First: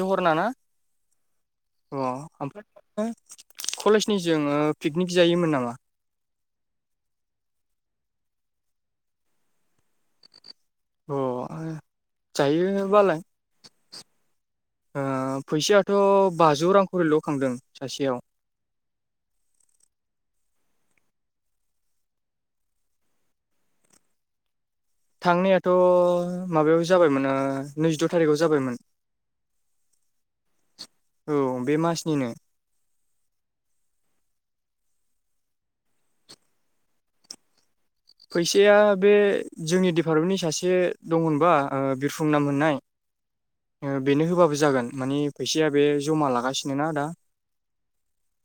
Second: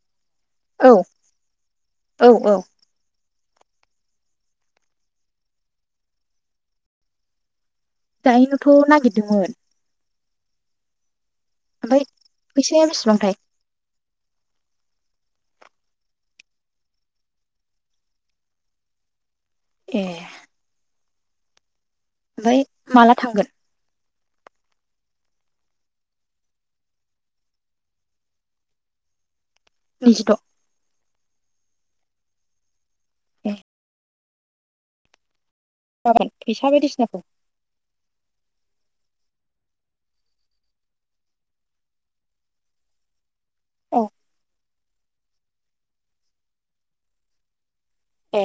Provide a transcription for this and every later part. जहरना ना औ औ औ ओमफ्राय कलेजनि जोङो पिकनिक जायोमोन नामा? जाहैनोथ' नागिरदोंमोन। अ ओ ओमफ्राय फैसाया जायो बालाय बेसेबांथाय ओ फैसायाथ' बाजौ रां खरिल' खांदों सासेयाव [inaudible] ए ओमफाय माला थांगोन थांनायाथ' माबायाव जाबायमोना नैजिद' थारिखआव जाबायमोन। नैजिद'। औ बे मासनिनो। ए गाबोन फैसा बायदिसिनाखौ फैसाया बे जोंनि डिपार्टमेन्टनि सासे दं होनबा ओ बिरफुं नाम होननाय औ बेनो होबाबो जागोन मानि फैसाया बे जमा लागासिनो ना दा ए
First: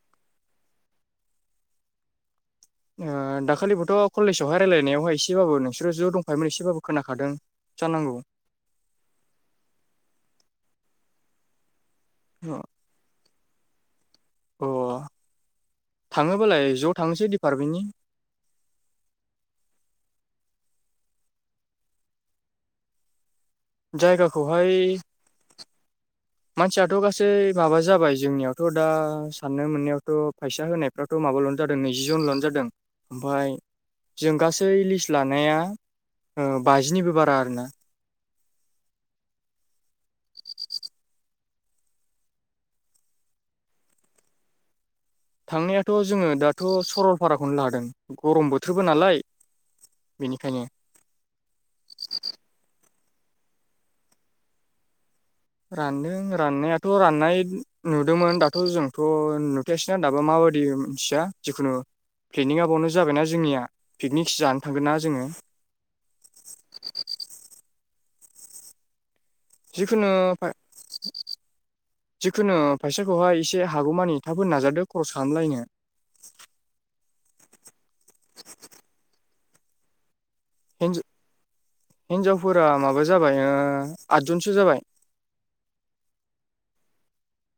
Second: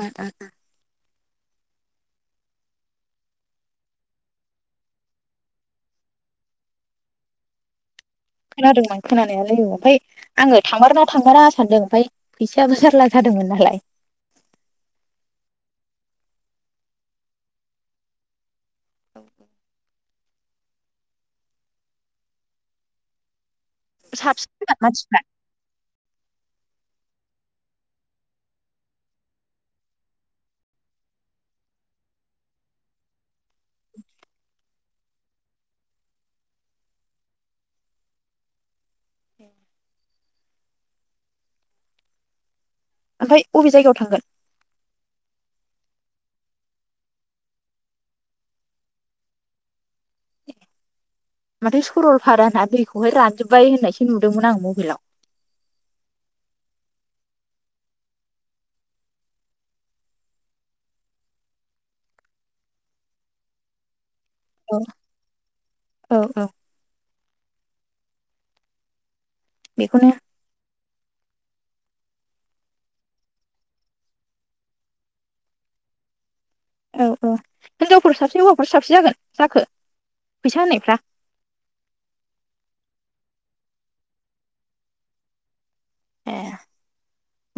ओ ओ ओं ओ दाखालिबोथ' कलेजावहाय रायलायनायावहाय एसेबाबो नोंसोरो ज' दंफायोमोन एसेबाबो खोनाखादों जानांगौ खोनादोंमोन खोनानायालाय औ ओमफ्राय आङो थांमारोना थांमारा सानदों ओमफ्राय अ फैसायाबो जारला जादोंमोन नालाय अ थाङोबालाय ज' थांसै दिडपार्टमेन्टनि [unintelligible] जायगाखौहाय साबसिन मानसिफ्रा मानसियाथ' गासैबो माबा जाबाय जोंनियावथ' दा साननो मोननायावथ' फैसा होनायफ्राथ' माबाल' जादों नैजि जन नो जादों ओमफाय जों गासै लिस्ट लानाया बाजिनिबो बारा आरोना ओमफाय अबे जायगायाव थांगोन थांनायाथ' जोङो दाथ' सरलपाराखौनो लादों गरम बोथोरबो नालाय बेनिखायनो माथो सरलपाराना दैखौहाय रानजोब्बाय होननायसो नुदोंमोन आं मबाइलाव रानदों राननायाथ' राननाय नुदोंमोन दाथ' जोंथ' नुथायासैना दाबा मा बादि मिथिया जिखुनु प्लेनिङा बावनो जाबायना जोंनिया पिकनिकसो जानो औ थांगोन ना जोङो औ औ जिखुनु बेखौनो जिखुनु फाइसाखौहाय एसे हागौमानि थाब होनो नाजादो खरस खालामलायनो औ औ हिनजावफोर साबसे हौवाफोर साबसे जागोन जाखो फैसा होनायफ्रा हिनजावफोरा माबा जाबाय आत जनसो जाबाय ए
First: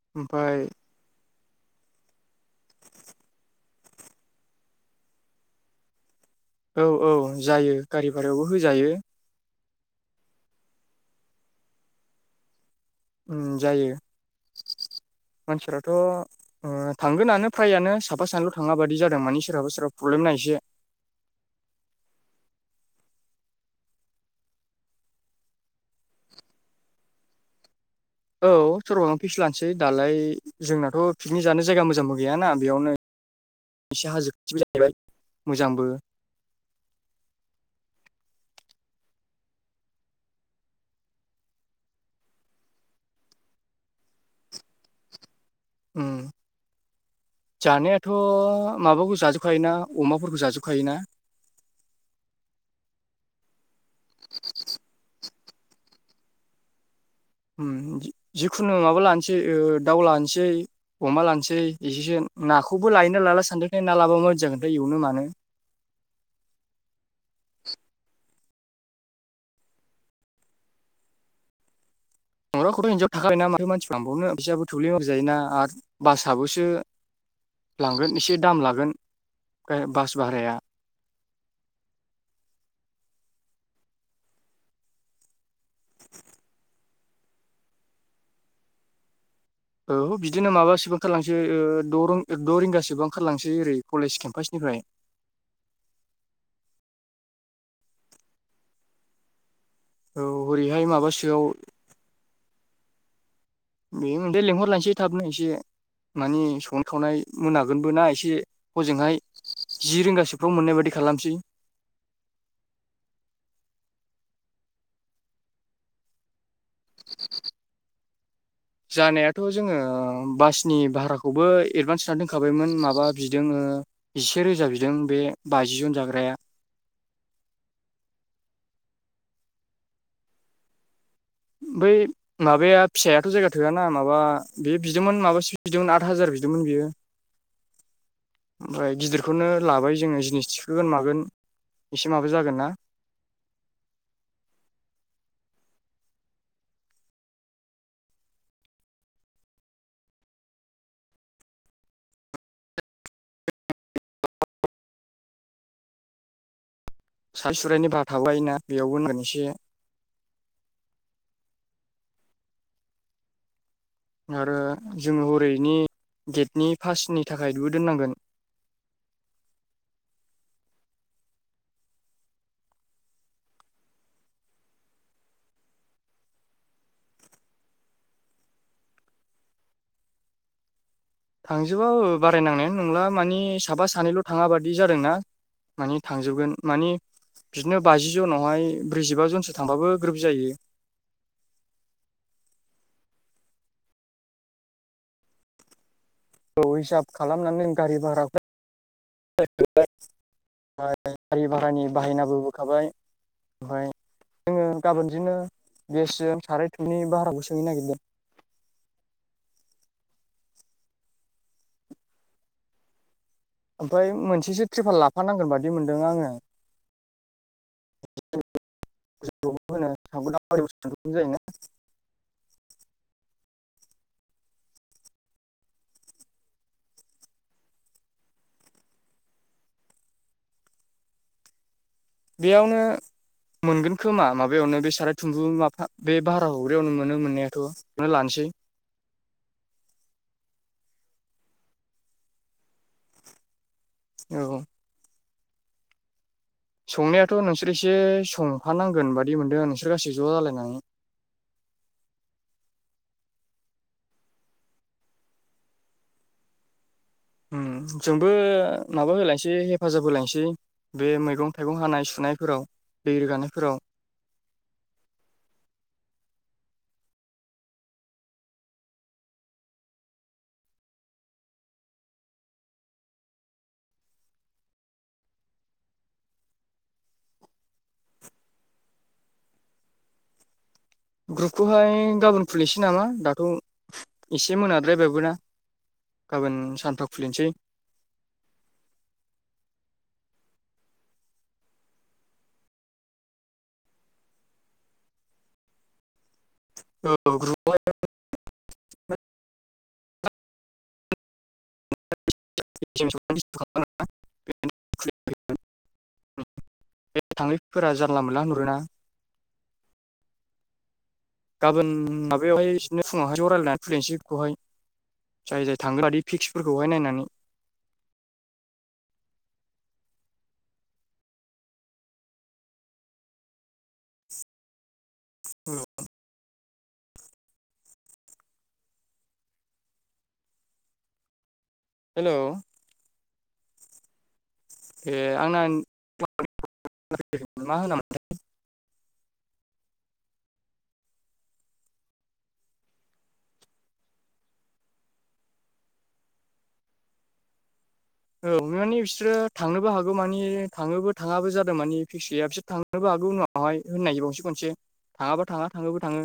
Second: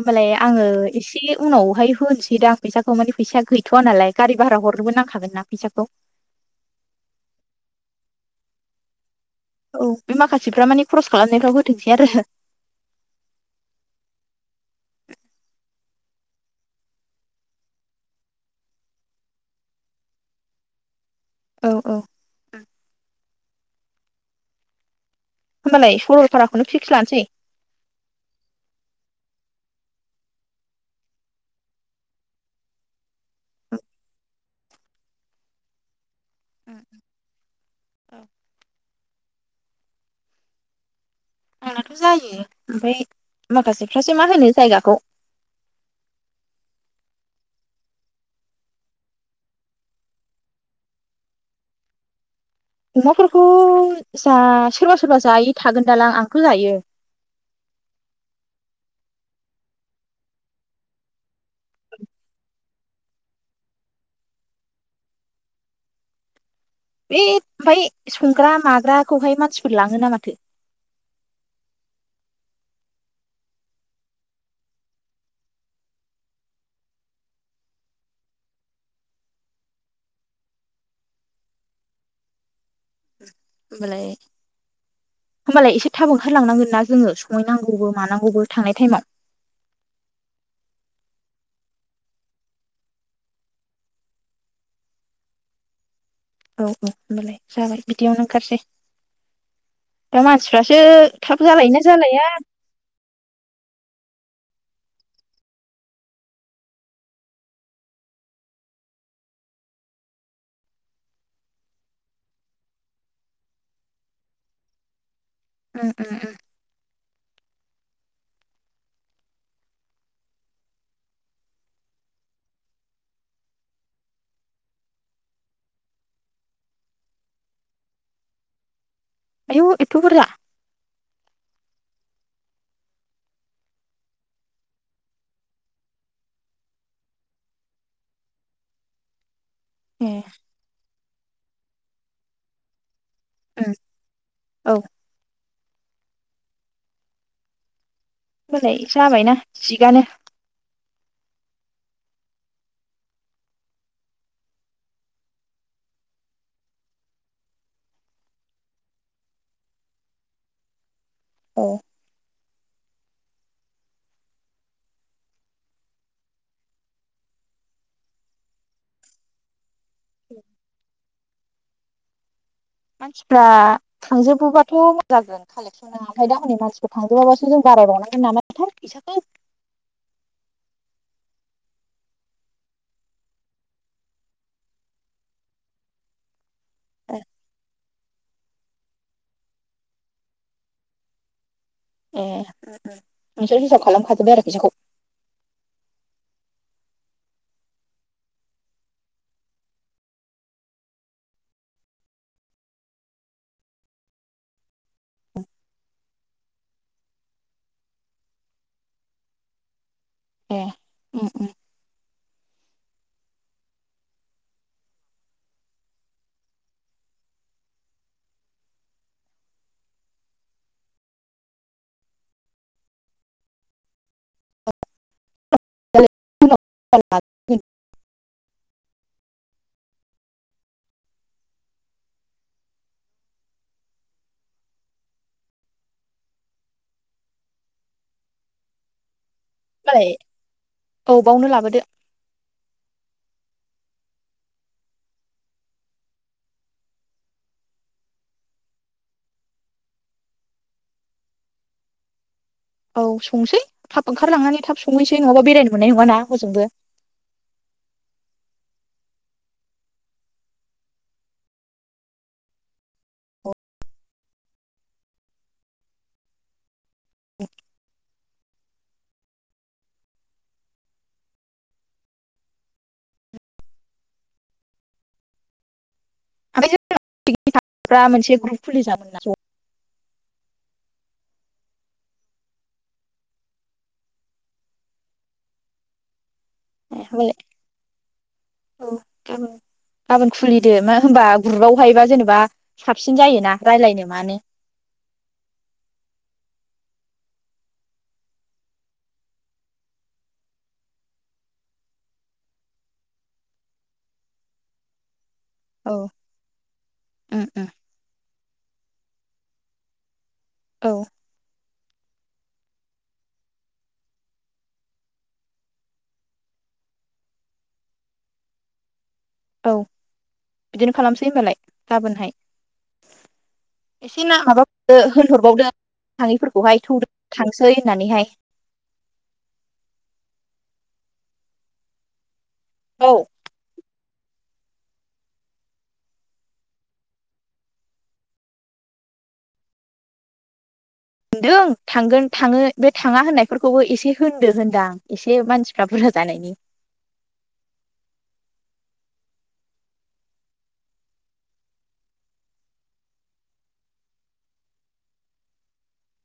होमबालाय ओमफ्राय आङो एसे उनावहाय होनोसैदांं फैसाखौ माने फैसाया गैथ'वा नालाय गारि भारा हरनोबो नांखागोन ना फैसाखौ औ औ जायो गारि भारायावबो होजायो औ बे माखासेफ्रा मानि खरस खालामनायफ्राव होथोंसै आरो जायो। मानसिफ्राथ' थांगोनानो फ्रायानो साफा सानैल' थाङा बादि जादों मानि सोरहाबा सोरहाबा प्र ब्लेम ना एसे औ‌ होमबालाय सरलपाराखौनो फिक्स लानोसै। औ सरलावनो फिक्स लानोसै दालाय जोंनाथ' पिकनिक जानो जायगा मोजांबो गैयाना बेयावनो एसे हाजो खाथिबो जाहैबाय मोजांबो [unintelligible] आंनाथ' जायो ओमफाय माखासेफ्रासो मा होनो जायगाखौ। उम जानायाथ' माबाखौ जाजोबखायोना अमाफोरखौ जाजोबखायोना? [inaudible] अमाफोरखौ जा सोरबा सोरबा जायै थागोनदालां आंथ' जायो। जिखुनु माबा लानोसै दाउ लानोसै अमा लानोसै एसेसो नाखौबो लायोना लाला सानदों ना लाबा मा बायदि जागोनथाय एवनो मानो। बे ओमफाय संग्रा माग्राखौहाय मानसिफोर लाङो नो माथो [inaudible] संग्राखौथ' इदियाव थाखायो ना माथो मानसि लांबावनो फैसायाबो थोब्ले माब्ले जायोना आरो बासाबोसो। लांगोन एसे दाम लागोन बास भाराया होमबालाय होमबालाय एसे थाब ओंखारलांनांगोन ना जोङो संहैनांगौबो मानांगौबो थांनाय टाइमाव। औ बिदिनो माबासोबा ओंखारलांसै द' रिंगा द' रिंगासो ओंखारलांसै ओरै कलेज केमपासनि फ्राय औ औ होमबालाय जागोन बिदियावनो ओंखारसै औ दा मानसिफ्रासो हरैहाय माबासोआव थाब जालायोना जालाया बे मोनदै लिंहरलायसै थाबनो एसे मानि संनाय खावनाय मोनागोनबो ना एसे हजोंहाय जि रिंगासोफ्राव मोननाय बादि खालामसै ओम ओम ओम जानायाथ' जोङो बासनि भाराखौबो एडभान्स होनानै दोनखाबायमोन माबा बिदों से रोजा बिदों बे बाजि जन जाग्राया आयौ एथ' बुरजा बै माबाया फिसायाथ' जायगा थोयाना माबा बे बिदोंमोन माबासो बिदोंमोन आद हाजार बिदोंमोन। ओमफ्राय गिदिरखौनो लाबाय ए जोङो जिनिस थिखोगोन मागोन एसे माबा जागोन ना। ओं औ होनबालाय जाबायना थिगानो साय सुरायनि भा थाबायोना बेयावबो मोनसे औ आरो जोङो हरैनि गेटनि पासिनि थाखाय दु दोननांगोन मानसिफ्रा थांजोबोबाथ' मज जागोन कालेकसना ओमफ्राय दा हनै मानसिफोर थांजोबाबासो जों बारायावनांगोन नामाथाया फैसाखौ [inaudible] थांजोबा बारायनांनायानो नंला मानि साबा सानैल' थाङा बादि जादोंना। मानि थांजोबगोन मानि बिदिनो बाजि जनाव हाय ब्रैजिबा जनसो थांबाबो ग्रोब जायो। ए नोंसोर हिसाब खालामखाजोबबाय आरोखि फैसाखौ औ हिसाब खालामनानै जों गारि भाराखौ ओमफ्राय गारि भारानि बाहायनाबो होखाबाय ओमफ्राय जोङो गाबोनजोंनो गेसजों साराय थुमै बाराखौ सोंहैनो नागिरदों। [inaudible] ए ओम ओम ओमफ्राय मोनसेसो ट्रिपाल लाफानांगोन बादि मोनदों आङो। [unintelligible] जायोना [unintelligible] [unintelligible] [unintelligible] बेयावनो मोनगोन खोमा माबायावनो बे साराय थुमबु माफा बे भारा हरग्रायावनो मोनो मोननायाथ' बेयावनो लानोसै। [inaudible] होनबालाय औ बावनो लाबोदो। औ संनायाथ' नोंसोर एसे संफानांगोन बादि मोनदोंं नोंसोर गासै ज' जालायनानै। [inaudible] औ संनोसै थाब ओंखारलांनानै थाब संहैसै नङाबा बेरायनो मोननाय नङाना हजोंबो। ओम जोंबो माबा होलायसै हेफाजाब होलायसै बे मैगं थाइगं हानाय सु नाय फोराव दै रोगानायफोराव। आमफाय [unintelligible] मोनसे ग्रुप खुलिजागोनदा ज' ग्रुपखौहाय गाबोन खुलिनोसै नामा दाथ' एसे मोनाद्रायबायबोना। [inaudible] ए सानफ्राव होनबालाय खुलिनोसै औ गाबोन गाबोन खुलिदो मा होमबा ग्रुपआवहायबा जेनेबा साबसिन जायोना रायलायनो मानो औ ग्रुपयावहाय [unintelligible] [unintelligible] [unintelligible] औ उम उम थांनायफोरा जानला मोनला होनहरोना। औ गाबोन माबायावहाय बिनो फुङावहाय रालायनानै खुलिनोसै बेखौहाय। जाय जाय थाङोबादि फिक्सफोरखौहाय नायनानै। औ बिदिनो खालामसै होनबालाय गाबोनहाय। एसे ना माबा दो होनहरबावदो थाङिफोर खौहाय थौदो थांसै होननानैहाय। हेलौ [unintelligible] ए आंना [unintelligible] मा होनामोन होनदों थांगोन थाङो बे थाङा होननायफोरखौबो एसे होनदो होनदां एसे मानसिफोरा बुरजा जानायनि। [inaudible] औ माने बिसोरो थांनोबो हागौ मानि थाङोबो थाङाबो जादों मानि फिक्स गैया बिसोर थांनोबो हा उनावहाय होननायबावसै खनसे थाङाबा थाङा थाङोबा थाङो।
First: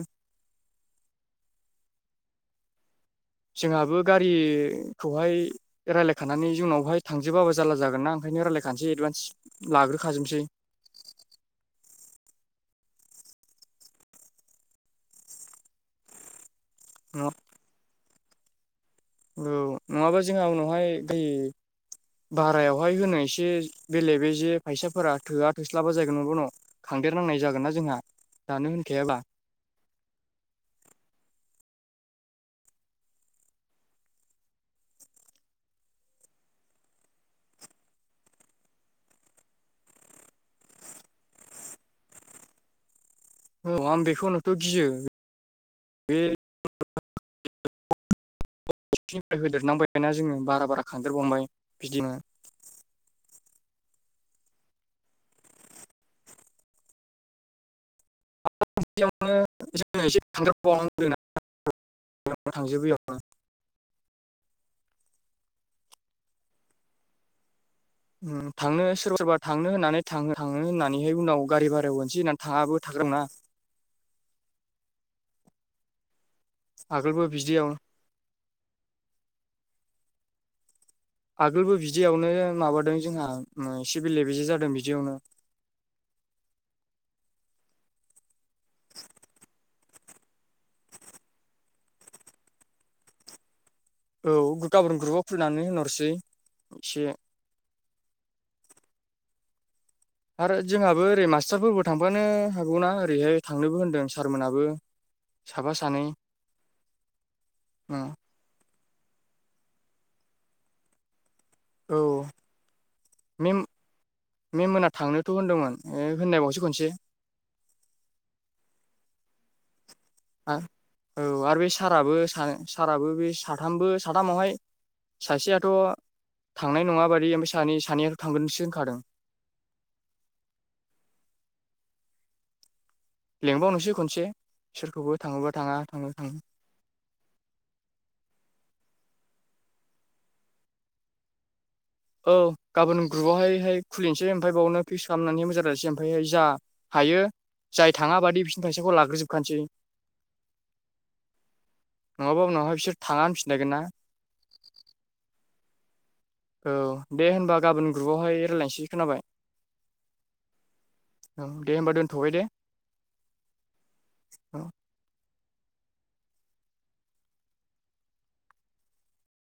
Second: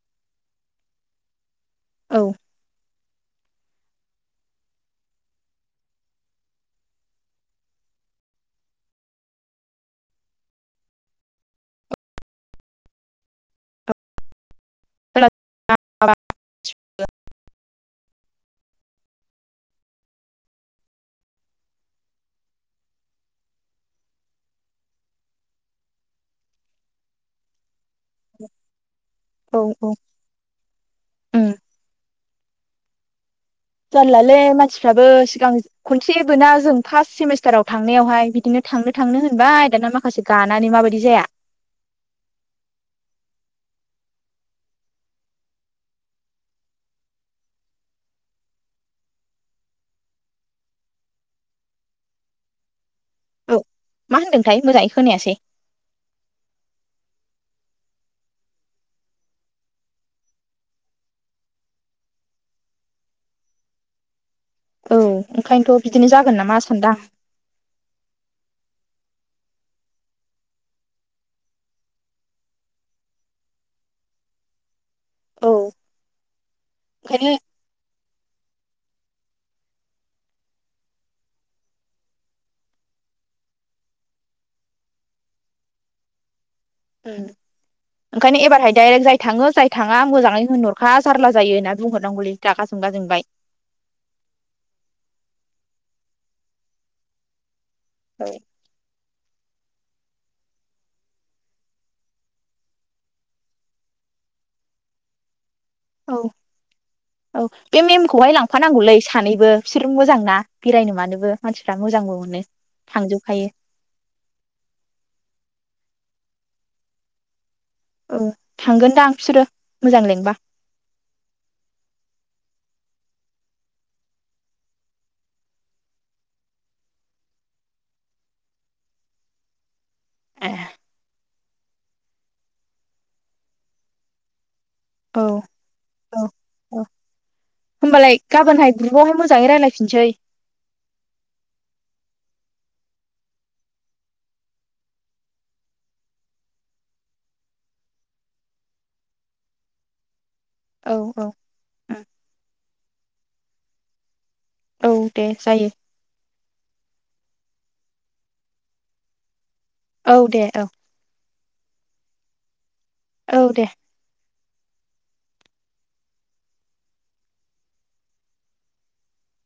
औ जोंहाबो गारिखौहाय रायलायखानानै जोंनावहाय थांजोबाबो जारला जागोन ना ओंखायनो रायलायखानोसै एडभान्स लाग्रोखाजोबनोसै। [unintelligible] [unintelligible] औ नङाबा जोंहा उनावहाय दै भारायावहाय होनो एसे बेले बे जे फैसाफोरा थोआ थोस्लाबा जायैगोन नङाबा उनाव लांदेरनांनाय जागोनना जोंहा दानो होनखायाबा। औ औ ओम जारलालै मानसिफ्राबो सिगां खनसेबोना जों फार्स्ट सेमिस्टाराव थांनायावहाय बिदिनो थांनो थांनो होनबाय दाना माखासे गानानै माबायदि जाया? [inaudible] औ आं बेखौनोथ गियो बे [inaudible] [inaudible] निफ्राय होदेरनांबायना जोङो बारा बारा खांदेर बांबाय बिदिनो। औ। मा होनदोंथाइ? मोजाङै खोनायासै। [inaudible] थांजोबैयावनो औ ओंखायनोथ' बिदिनो जागोन नामा सान्दां। उम थाङो सोरबा सोरबा थांनो होननानै थाङो थाङो होननानैहाय उनाव गारि भारायाव होनोसै होननानै थाङाबो। था जोगोन ना औ आगोलबो ओंखायनो बिदियाव आगोलबो बिदियावनो माबादों जोंहा मो एसे बेले बेजे जादों बिदियावनो। [inaudible] उम ओंखायनो एबारहाय दायरेक्ट जाय थाङो जाय थाङा मोजाङै होनहरखा जारला जायो होनना बुंहरनांगौलै। रागा जों बा जोंबाय। औ गाबोन ग्रुपाव खुलिनानै होनहरसै एसे। फाय आरो जोंहाबो ओरै मास्टारफोरबो थांफानो हागौना ओरैहाय थांनोबो होनदों सारमोनहाबो। [inaudible] औ औ बे मेमखौहाय लांफानांगौलै। सानैबो बिसोर मोजां ना बेरायनो मानोबो। मानसिफ्रा औ मोजांबो मोनो थांजोबखायो मेम मेमोना थांनोथ' होनदोंमोन। ओ होन्नाय बावसै खनसे। ओ थांगोनदां फिसोरो। आ औ आरो बे साराबो सा साराबो बे साथामबो साथामावहाय सासेयाथ' थांनाय नङाबादि ओमफाय सानै सानैयाथ' थांगोनसो होनखादों। [inaudible] ए लेंबावनोसै खनसे। सोरखौबो औ थाङोबा थाङा थाङो औ थाङो औ होनोमबालाय गाबोनहाय ग्रुबावहाय मोजाङै रायलायफिनसै। औ गाबोन ग्रुबावहायहाय खुलिनसै ओमफाय बावनो फिक्स खालामनानै मोजाङै रायलायनसै। ओमफायहाय जा हायो जाय थाङा बादि बिसिनि फायसाखौ लाग्रो जोबखानसै। औ औ नङाबा उनावहाय बिसोर थाङा होनफिनलायगोन ना। औ दे जायो। औ दे होनबा गाबोन ग्रुबावहाय रायलायनसै। खोनाबाय? औ दे औ। ओं दे होमबा दोनथ'बाय दे। औ दे। औ